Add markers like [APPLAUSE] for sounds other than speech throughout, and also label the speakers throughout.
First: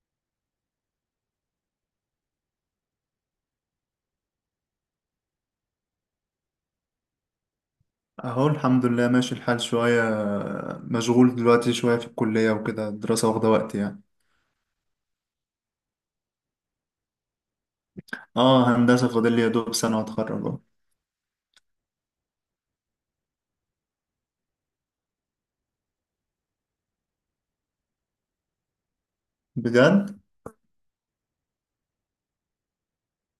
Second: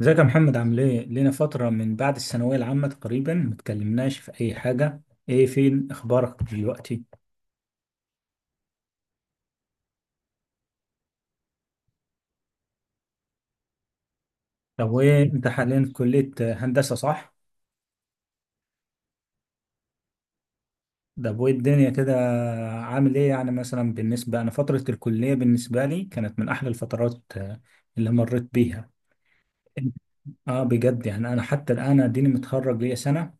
Speaker 1: ازيك يا محمد، عامل ايه؟ لينا فترة من بعد الثانوية العامة تقريبا متكلمناش في أي حاجة، ايه، فين أخبارك دلوقتي؟
Speaker 2: اهو الحمد لله ماشي الحال شوية. مشغول دلوقتي شوية في الكلية وكده، الدراسة واخدة وقت يعني.
Speaker 1: طب ايه، أنت حاليا في كلية هندسة، صح؟
Speaker 2: اه، هندسة، فاضل لي يا دوب سنة واتخرج اهو.
Speaker 1: طب وايه الدنيا كده، عامل ايه يعني؟ مثلا بالنسبة، أنا فترة الكلية بالنسبة لي كانت من أحلى الفترات، اللي مريت بيها.
Speaker 2: بجد؟
Speaker 1: اه، بجد، يعني أنا حتى الآن أديني متخرج ليا سنة،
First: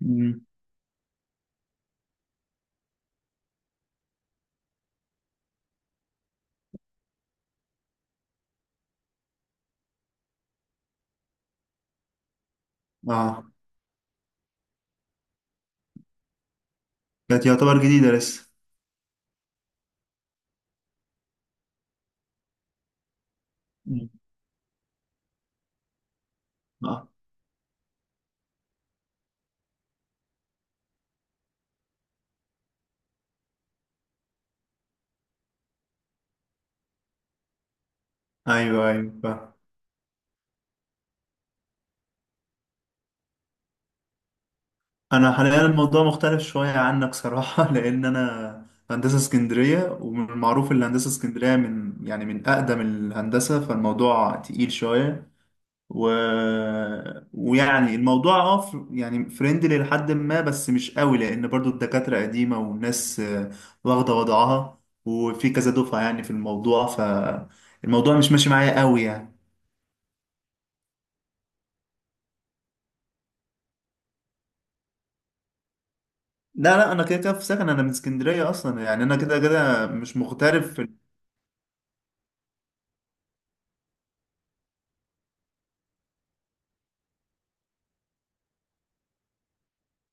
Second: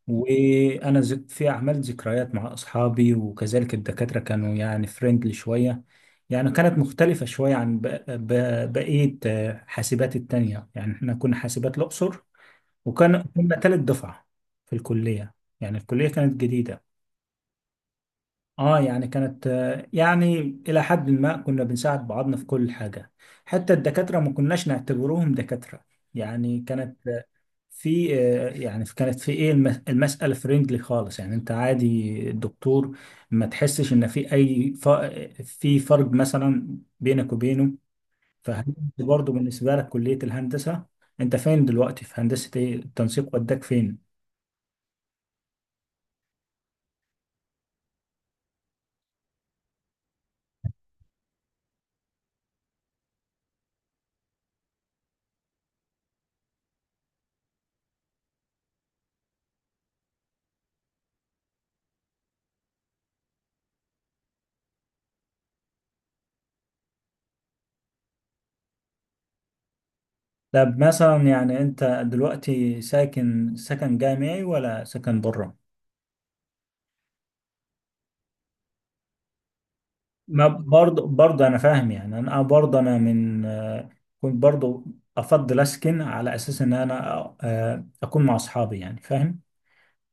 Speaker 2: مم.
Speaker 1: وانا زك في عملت ذكريات مع اصحابي، وكذلك الدكاتره كانوا يعني فريندلي شويه. يعني كانت مختلفه شويه عن بقيه حاسبات التانية. يعني احنا كنا حاسبات الاقصر، وكان
Speaker 2: اه،
Speaker 1: كنا تالت دفعه في الكليه. يعني الكليه كانت جديده.
Speaker 2: كانت يعتبر جديدة لسه.
Speaker 1: اه، يعني كانت، يعني الى حد ما كنا بنساعد بعضنا في كل حاجه. حتى
Speaker 2: مم.
Speaker 1: الدكاتره ما كناش نعتبروهم دكاتره. يعني كانت
Speaker 2: اه،
Speaker 1: في يعني كانت في ايه، المسألة فريندلي خالص. يعني انت عادي الدكتور ما تحسش ان في اي في فرق مثلا بينك وبينه. فهل
Speaker 2: ايوه
Speaker 1: انت
Speaker 2: ايوه
Speaker 1: برضه
Speaker 2: فاهم.
Speaker 1: بالنسبة لك كلية الهندسة، انت فين دلوقتي في هندسة، ايه التنسيق وداك فين؟
Speaker 2: انا حاليا الموضوع مختلف شوية عنك صراحة [LAUGHS] لان انا هندسة اسكندرية، ومن المعروف ان هندسة اسكندرية من يعني من اقدم الهندسة، فالموضوع تقيل شوية. و... ويعني الموضوع يعني فريندلي لحد ما، بس مش قوي، لان برضو الدكاترة قديمة والناس واخدة وضعها، وفي كذا دفعة يعني في الموضوع، فالموضوع مش ماشي معايا قوي يعني.
Speaker 1: طب مثلا يعني انت دلوقتي ساكن سكن جامعي ولا سكن بره؟
Speaker 2: لا لا، انا كده كده في سكن، انا من اسكندرية اصلا، يعني انا كده كده مش
Speaker 1: ما
Speaker 2: مغترب
Speaker 1: برضه، برضه انا فاهم. يعني انا برضه، انا من كنت برضه افضل اسكن على اساس ان انا اكون مع اصحابي، يعني فاهم،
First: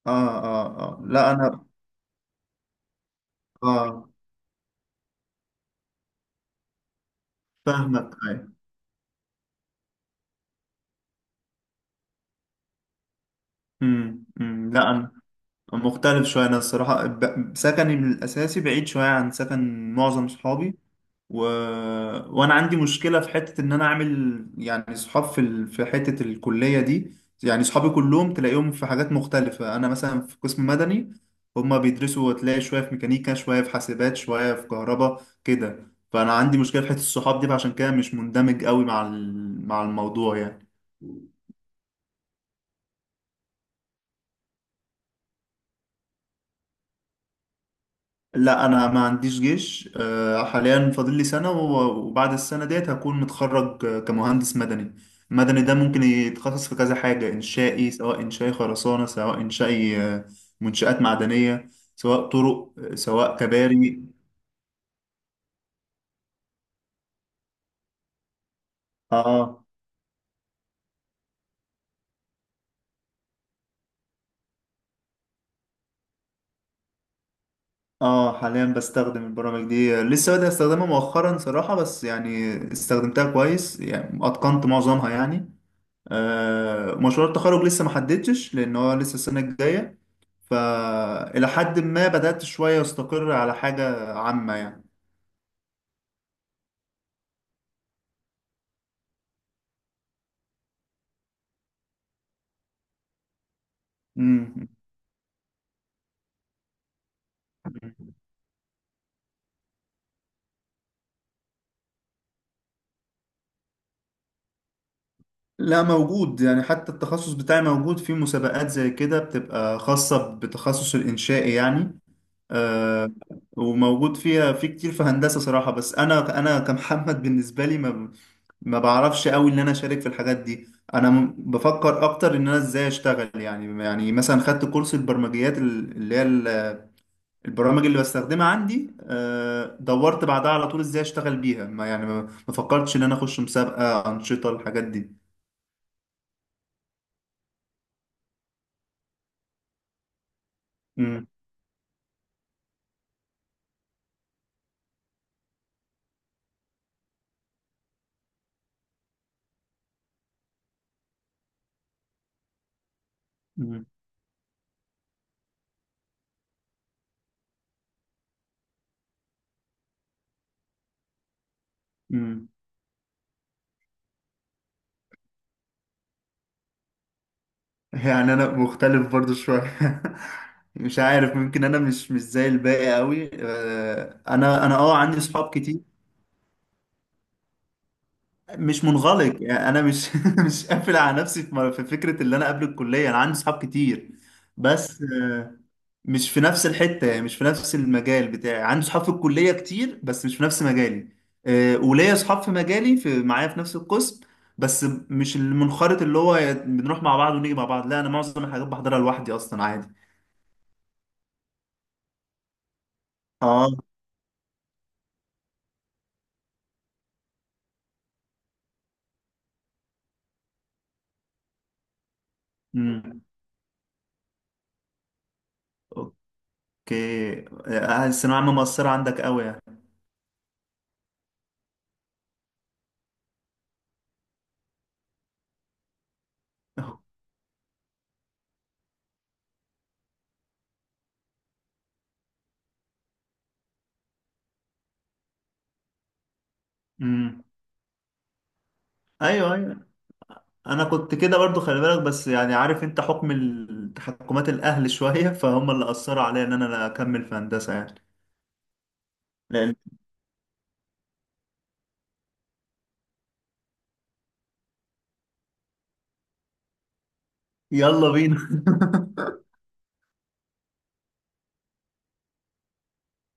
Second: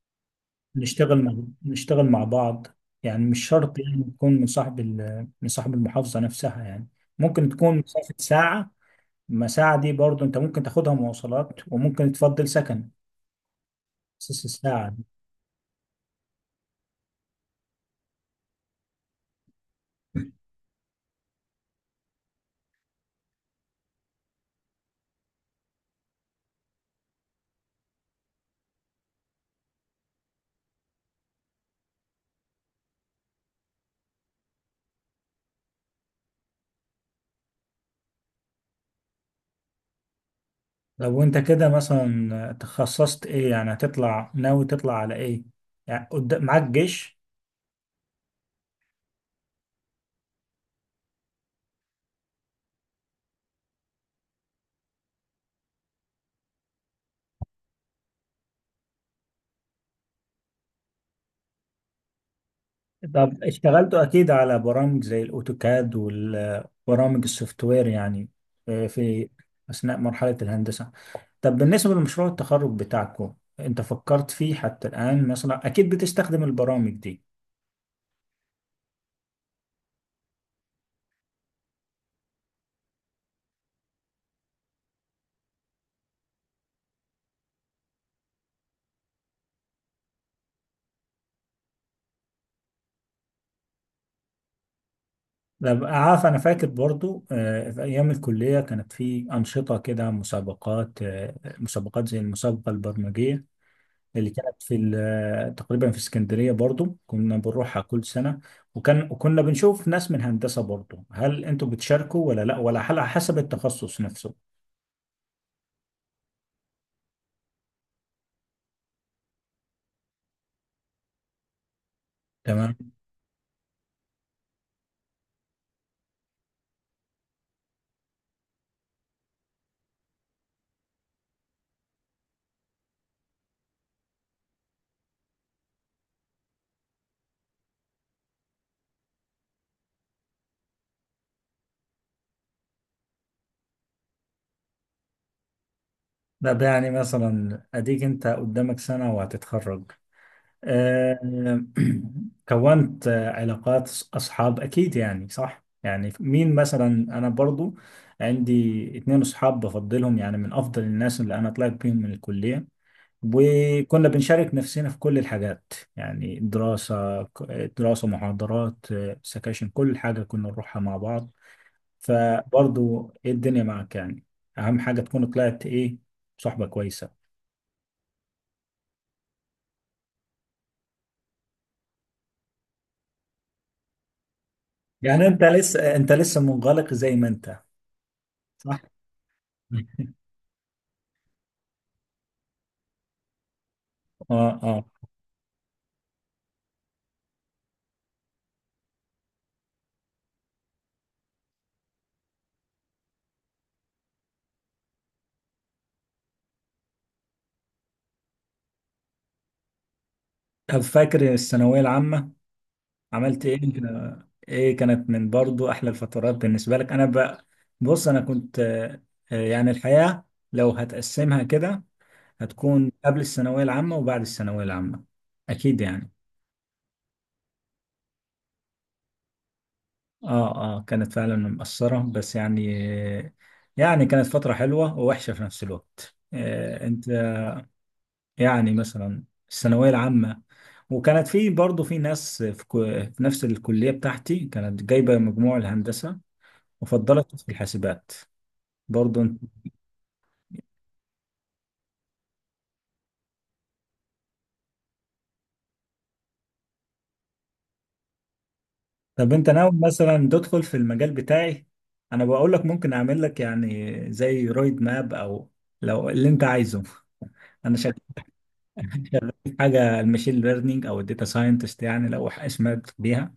Speaker 2: اه اه اه،
Speaker 1: نشتغل
Speaker 2: لا
Speaker 1: مع
Speaker 2: انا.
Speaker 1: نشتغل مع بعض. يعني مش شرط يعني
Speaker 2: اه،
Speaker 1: تكون من من صاحب المحافظة نفسها. يعني ممكن تكون
Speaker 2: فاهمك،
Speaker 1: مسافة
Speaker 2: ايوه.
Speaker 1: ساعة. ما ساعة دي برضه انت ممكن تاخدها مواصلات، وممكن تفضل سكن اساس
Speaker 2: أمم،
Speaker 1: الساعة
Speaker 2: لا،
Speaker 1: دي.
Speaker 2: انا مختلف شوية، انا الصراحة سكني من الاساسي بعيد شوية عن سكن معظم صحابي. و... وانا عندي مشكله في حته ان انا اعمل يعني صحاب في حته الكليه دي، يعني صحابي كلهم تلاقيهم في حاجات مختلفه، انا مثلا في قسم مدني، هما بيدرسوا، تلاقي شويه في ميكانيكا شويه في حاسبات شويه في كهرباء كده، فانا عندي مشكله في حته الصحاب دي، فعشان كده مش مندمج قوي مع مع الموضوع يعني.
Speaker 1: لو انت كده مثلا تخصصت ايه، يعني هتطلع ناوي تطلع على ايه، يعني قدام معاك جيش؟
Speaker 2: لا، انا ما عنديش جيش حاليا، فاضل لي سنه و- وبعد السنه ديت هكون متخرج كمهندس مدني. المدني ده ممكن يتخصص في كذا حاجه، انشائي سواء انشائي خرسانه، سواء انشائي منشآت معدنيه، سواء طرق سواء
Speaker 1: طب
Speaker 2: كباري.
Speaker 1: اشتغلتوا اكيد على برامج زي الاوتوكاد والبرامج السوفت وير، يعني في
Speaker 2: اه
Speaker 1: اثناء مرحله الهندسه. طب بالنسبه لمشروع التخرج بتاعكم، انت فكرت فيه حتى الان مثلا؟ اكيد بتستخدم البرامج دي.
Speaker 2: اه، حاليا بستخدم البرامج دي، لسه بادئ استخدمها مؤخرا صراحه، بس يعني استخدمتها كويس، يعني اتقنت معظمها يعني. مشروع التخرج لسه ما حددتش، لان هو لسه السنه الجايه، فالى حد ما بدات شويه استقر على حاجه عامه يعني.
Speaker 1: طب عارف، انا فاكر برضو في ايام الكليه كانت في انشطه كده، مسابقات، مسابقات زي المسابقه البرمجيه اللي كانت
Speaker 2: مم.
Speaker 1: تقريبا في اسكندرية، برضو كنا بنروحها كل سنة. وكنا بنشوف ناس من هندسة برضو. هل انتوا بتشاركوا، ولا لا، ولا على حسب التخصص نفسه؟
Speaker 2: لا، موجود، يعني حتى التخصص بتاعي موجود في مسابقات زي كده، بتبقى خاصه بتخصص الانشائي يعني.
Speaker 1: تمام.
Speaker 2: آه، وموجود فيها في كتير في هندسة صراحة، بس أنا كمحمد بالنسبة لي ما بعرفش قوي إن أنا أشارك في الحاجات دي. أنا بفكر أكتر إن أنا إزاي أشتغل، يعني يعني مثلا خدت كورس البرمجيات اللي هي البرامج اللي بستخدمها عندي، دورت بعدها على طول إزاي أشتغل بيها، ما يعني ما فكرتش إن أنا أخش مسابقة أنشطة الحاجات دي.
Speaker 1: لا ده يعني، مثلا اديك انت قدامك سنة وهتتخرج، آه،
Speaker 2: مم.
Speaker 1: [CLEARS THROAT] كونت علاقات اصحاب اكيد يعني، صح؟ يعني مين مثلا؟ انا برضو عندي اتنين اصحاب بفضلهم، يعني من افضل الناس اللي انا طلعت بيهم من الكلية.
Speaker 2: مم.
Speaker 1: وكنا بنشارك نفسنا في كل الحاجات، يعني دراسة، دراسة، محاضرات، سكاشن، كل حاجة كنا نروحها مع بعض.
Speaker 2: مم.
Speaker 1: فبرضو إيه الدنيا معك يعني؟ أهم حاجة تكون طلعت إيه، صحبة كويسة.
Speaker 2: يعني انا مختلف برضو شويه [LAUGHS] مش عارف، ممكن انا مش زي الباقي قوي، انا عندي
Speaker 1: يعني أنت
Speaker 2: صحاب كتير.
Speaker 1: لسه أنت لسه منغلق زي ما أنت، صح؟
Speaker 2: مش منغلق، يعني انا مش
Speaker 1: [LAUGHS]
Speaker 2: [LAUGHS] مش قافل على نفسي في فكره، اللي انا قبل الكليه انا عندي صحاب كتير.
Speaker 1: آه، آه.
Speaker 2: بس مش في نفس الحته، يعني مش في نفس المجال بتاعي، عندي صحاب في الكليه كتير بس مش في نفس مجالي. وليا صحاب في مجالي، في معايا في نفس القسم، بس مش المنخرط اللي هو بنروح مع بعض ونيجي مع بعض، لا، انا معظم الحاجات بحضرها لوحدي اصلا عادي.
Speaker 1: طب فاكر الثانوية العامة، عملت إيه؟
Speaker 2: اه.
Speaker 1: إيه، كانت من برضو أحلى الفترات بالنسبة لك. أنا بقى، بص أنا كنت، يعني الحياة لو هتقسمها كده هتكون قبل
Speaker 2: امم
Speaker 1: الثانوية العامة وبعد الثانوية العامة، أكيد يعني.
Speaker 2: اوكي، الثانوية العامة مؤثرة عندك قوي يعني؟
Speaker 1: آه، آه، كانت فعلا مأثرة، بس يعني، كانت فترة حلوة ووحشة في نفس الوقت، آه، أنت
Speaker 2: [LAUGHS]
Speaker 1: يعني، مثلا الثانوية العامة. وكانت في برضه في ناس في، في نفس الكلية بتاعتي كانت جايبة مجموع الهندسة وفضلت
Speaker 2: امم
Speaker 1: في الحاسبات، برضه أنت.
Speaker 2: ايوه، ايوه، انا كنت كده برضو، خلي بالك، بس يعني عارف انت حكم التحكمات الاهل [LAUGHS] شوية، فهم اللي اثروا عليا ان انا لا اكمل في هندسة يعني.
Speaker 1: طب أنت ناوي
Speaker 2: لان.
Speaker 1: مثلا تدخل في المجال بتاعي؟ أنا بقول لك ممكن أعمل لك يعني زي رويد ماب، أو لو اللي أنت عايزه، انا شغال
Speaker 2: يلا بينا
Speaker 1: في حاجه الماشين ليرنينج او الداتا ساينتست، يعني لو اسمها بيها.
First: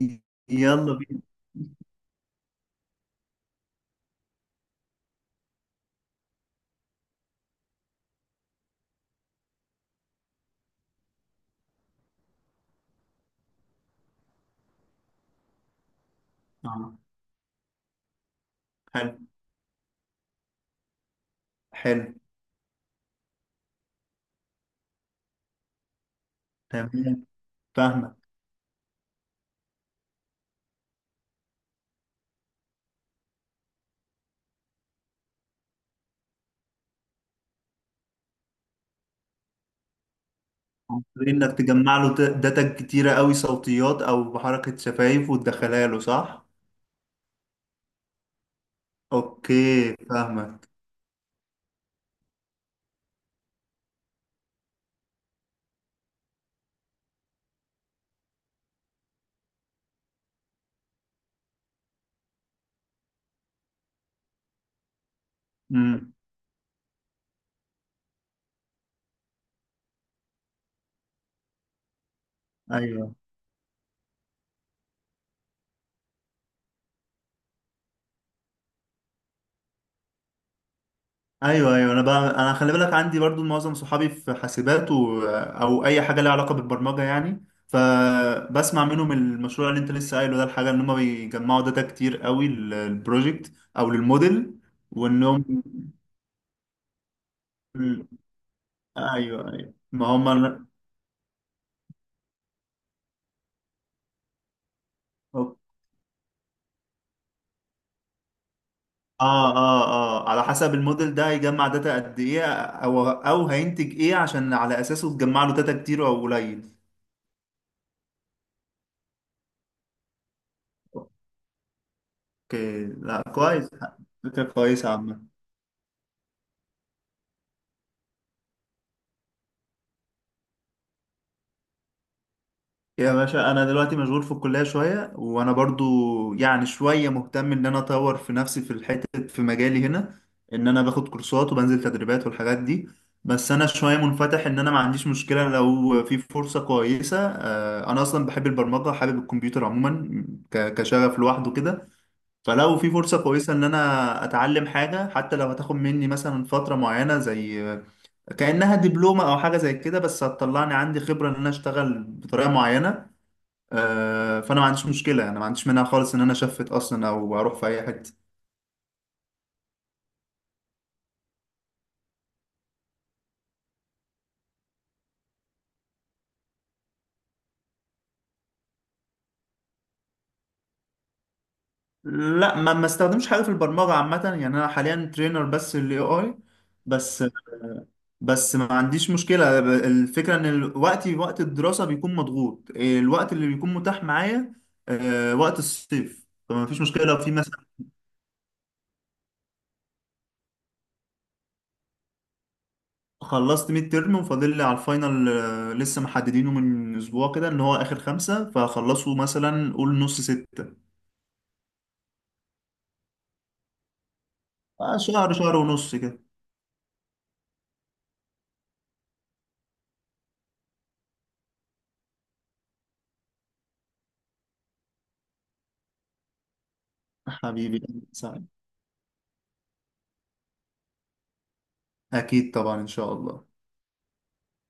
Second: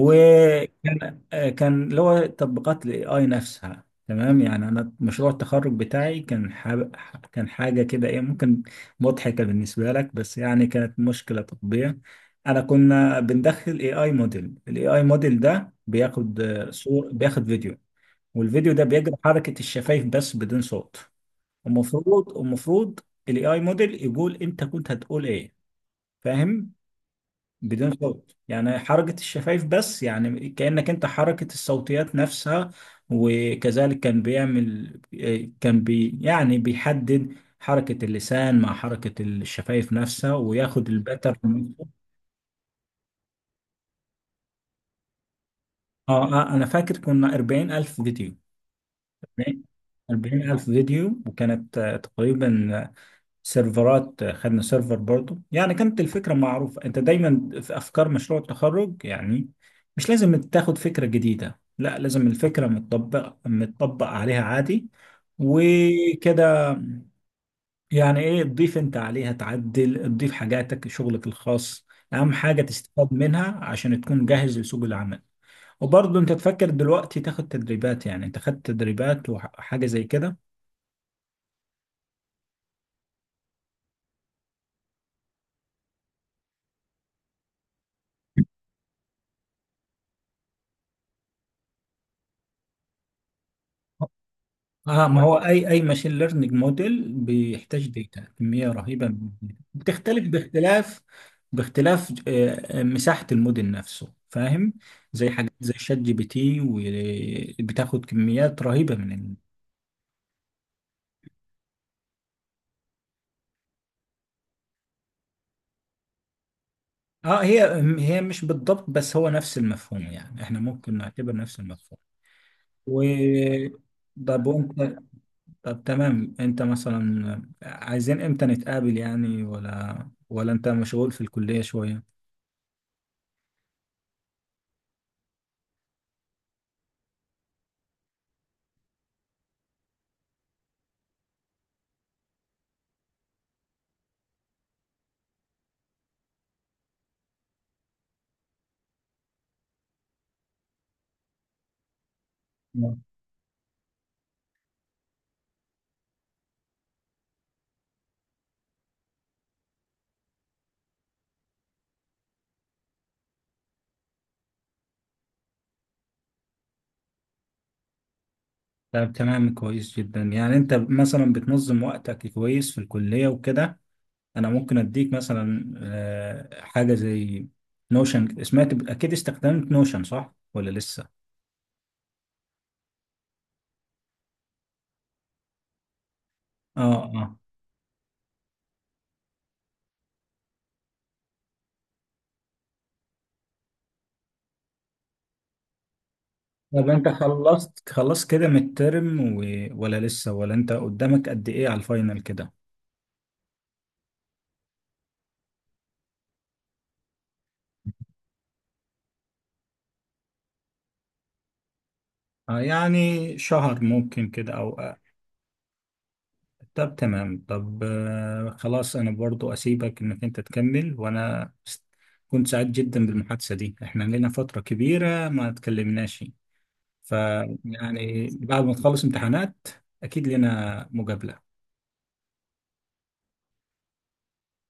Speaker 2: [LAUGHS] يلا بينا.
Speaker 1: كان كان اللي هو تطبيقات الاي اي نفسها، تمام؟ يعني انا مشروع التخرج بتاعي كان كان حاجه كده، ايه، ممكن مضحكه بالنسبه لك، بس يعني كانت مشكله تطبيق. انا كنا بندخل اي اي موديل. الاي اي موديل ده بياخد
Speaker 2: آه،
Speaker 1: صور، بياخد فيديو. والفيديو ده
Speaker 2: حلو.
Speaker 1: بيجري حركه الشفايف بس بدون صوت.
Speaker 2: حلو.
Speaker 1: المفروض الاي اي موديل يقول انت كنت هتقول ايه، فاهم؟
Speaker 2: تمام،
Speaker 1: بدون
Speaker 2: فاهمك.
Speaker 1: صوت، يعني حركة الشفايف بس، يعني كأنك انت حركة الصوتيات نفسها. وكذلك كان بيعمل، كان بي يعني بيحدد حركة اللسان مع حركة الشفايف نفسها، وياخد
Speaker 2: عن طريق انك
Speaker 1: الباترن.
Speaker 2: تجمع له داتا كتيرة قوي، صوتيات او بحركة شفايف وتدخلها له،
Speaker 1: اه،
Speaker 2: صح؟
Speaker 1: انا فاكر كنا
Speaker 2: اوكي،
Speaker 1: 40 ألف
Speaker 2: فاهمك.
Speaker 1: فيديو. وكانت تقريبا سيرفرات، خدنا سيرفر برضو. يعني كانت الفكرة معروفة، انت دايما في افكار مشروع التخرج يعني، مش لازم تاخد فكرة جديدة، لا، لازم الفكرة متطبق عليها عادي
Speaker 2: امم
Speaker 1: وكده. يعني ايه تضيف انت عليها؟ تعدل، تضيف حاجاتك، شغلك الخاص، اهم حاجة تستفاد
Speaker 2: ايوه،
Speaker 1: منها عشان تكون جاهز لسوق العمل. وبرضه انت تفكر دلوقتي تاخد تدريبات؟ يعني انت خدت تدريبات وحاجة زي كده؟
Speaker 2: ايوه، ايوه، انا بقى، انا خلي بالك عندي برضو معظم صحابي في حاسبات و... آه، او اي حاجه ليها علاقه بالبرمجه، يعني فبسمع منهم، المشروع اللي انت لسه قايله ده، الحاجه ان هم بيجمعوا داتا كتير قوي للبروجكت او للموديل.
Speaker 1: اه، ما هو
Speaker 2: وانهم
Speaker 1: اي اي ماشين ليرنينج موديل بيحتاج داتا، كميه رهيبه من
Speaker 2: ايوه
Speaker 1: الداتا،
Speaker 2: ايوه، ما
Speaker 1: بتختلف
Speaker 2: هم، اه.
Speaker 1: باختلاف مساحه الموديل نفسه، فاهم. زي حاجات زي شات جي بي تي، وبتاخد كميات رهيبه
Speaker 2: اه اه، على حسب الموديل ده هيجمع داتا قد ايه، او هينتج ايه عشان على اساسه تجمع له داتا كتير او قليل.
Speaker 1: اه، هي مش بالضبط، بس هو نفس المفهوم، يعني احنا ممكن نعتبر نفس المفهوم.
Speaker 2: اوكي،
Speaker 1: و
Speaker 2: لا، كويس. فكره
Speaker 1: طب
Speaker 2: كويسه
Speaker 1: وانت
Speaker 2: عامه.
Speaker 1: طب تمام، انت مثلا عايزين امتى نتقابل يعني، ولا انت مشغول في الكليه شويه؟
Speaker 2: يا باشا انا دلوقتي مشغول في الكليه شويه، وانا برضو يعني شويه مهتم ان انا اطور في نفسي في الحته في مجالي هنا، ان انا باخد كورسات وبنزل تدريبات والحاجات دي. بس انا شويه منفتح، ان انا ما عنديش مشكله لو في فرصه كويسه. انا اصلا بحب البرمجه، حابب الكمبيوتر عموما، كشغف لوحده كده. فلو في فرصه كويسه ان انا اتعلم حاجه، حتى لو هتاخد مني مثلا فتره معينه، زي كانها دبلومه او حاجه زي كده، بس هتطلعني عندي خبره ان انا اشتغل بطريقه معينه. فانا ما عنديش مشكله، انا ما عنديش منها خالص ان انا شفت اصلا او اروح في اي حته.
Speaker 1: طب تمام، كويس جدا. يعني انت مثلا بتنظم وقتك كويس في الكلية وكده. انا ممكن اديك مثلا، حاجة زي نوشن. سمعت اكيد استخدمت نوشن، صح ولا لسه؟
Speaker 2: لا، ما استخدمش حاجه في البرمجه عامه، يعني انا حاليا ترينر بس للاي اي.
Speaker 1: اه،
Speaker 2: بس،
Speaker 1: اه.
Speaker 2: بس ما عنديش مشكله. الفكره ان وقتي، وقت الدراسه بيكون مضغوط، الوقت اللي بيكون متاح معايا وقت الصيف، فما فيش
Speaker 1: طب
Speaker 2: مشكله
Speaker 1: انت
Speaker 2: لو في مثلا.
Speaker 1: خلصت كده من الترم ولا لسه؟ ولا انت قدامك قد ايه على الفاينل كده؟
Speaker 2: خلصت ميد ترم، وفاضل لي على الفاينل، لسه محددينه من اسبوع كده، ان هو اخر خمسة، فخلصوا مثلا قول نص ستة.
Speaker 1: آه، يعني شهر ممكن كده او اقل.
Speaker 2: شهر، شهر ونص كده.
Speaker 1: طب تمام، طب آه، خلاص، انا برضو اسيبك انك انت تكمل، وانا كنت سعيد جدا بالمحادثة دي. احنا لنا فترة كبيرة ما تكلمناش. ف
Speaker 2: حبيبي أهلا
Speaker 1: يعني
Speaker 2: وسهلا.
Speaker 1: بعد ما تخلص امتحانات اكيد لنا مقابلة.
Speaker 2: أكيد طبعا، إن شاء الله.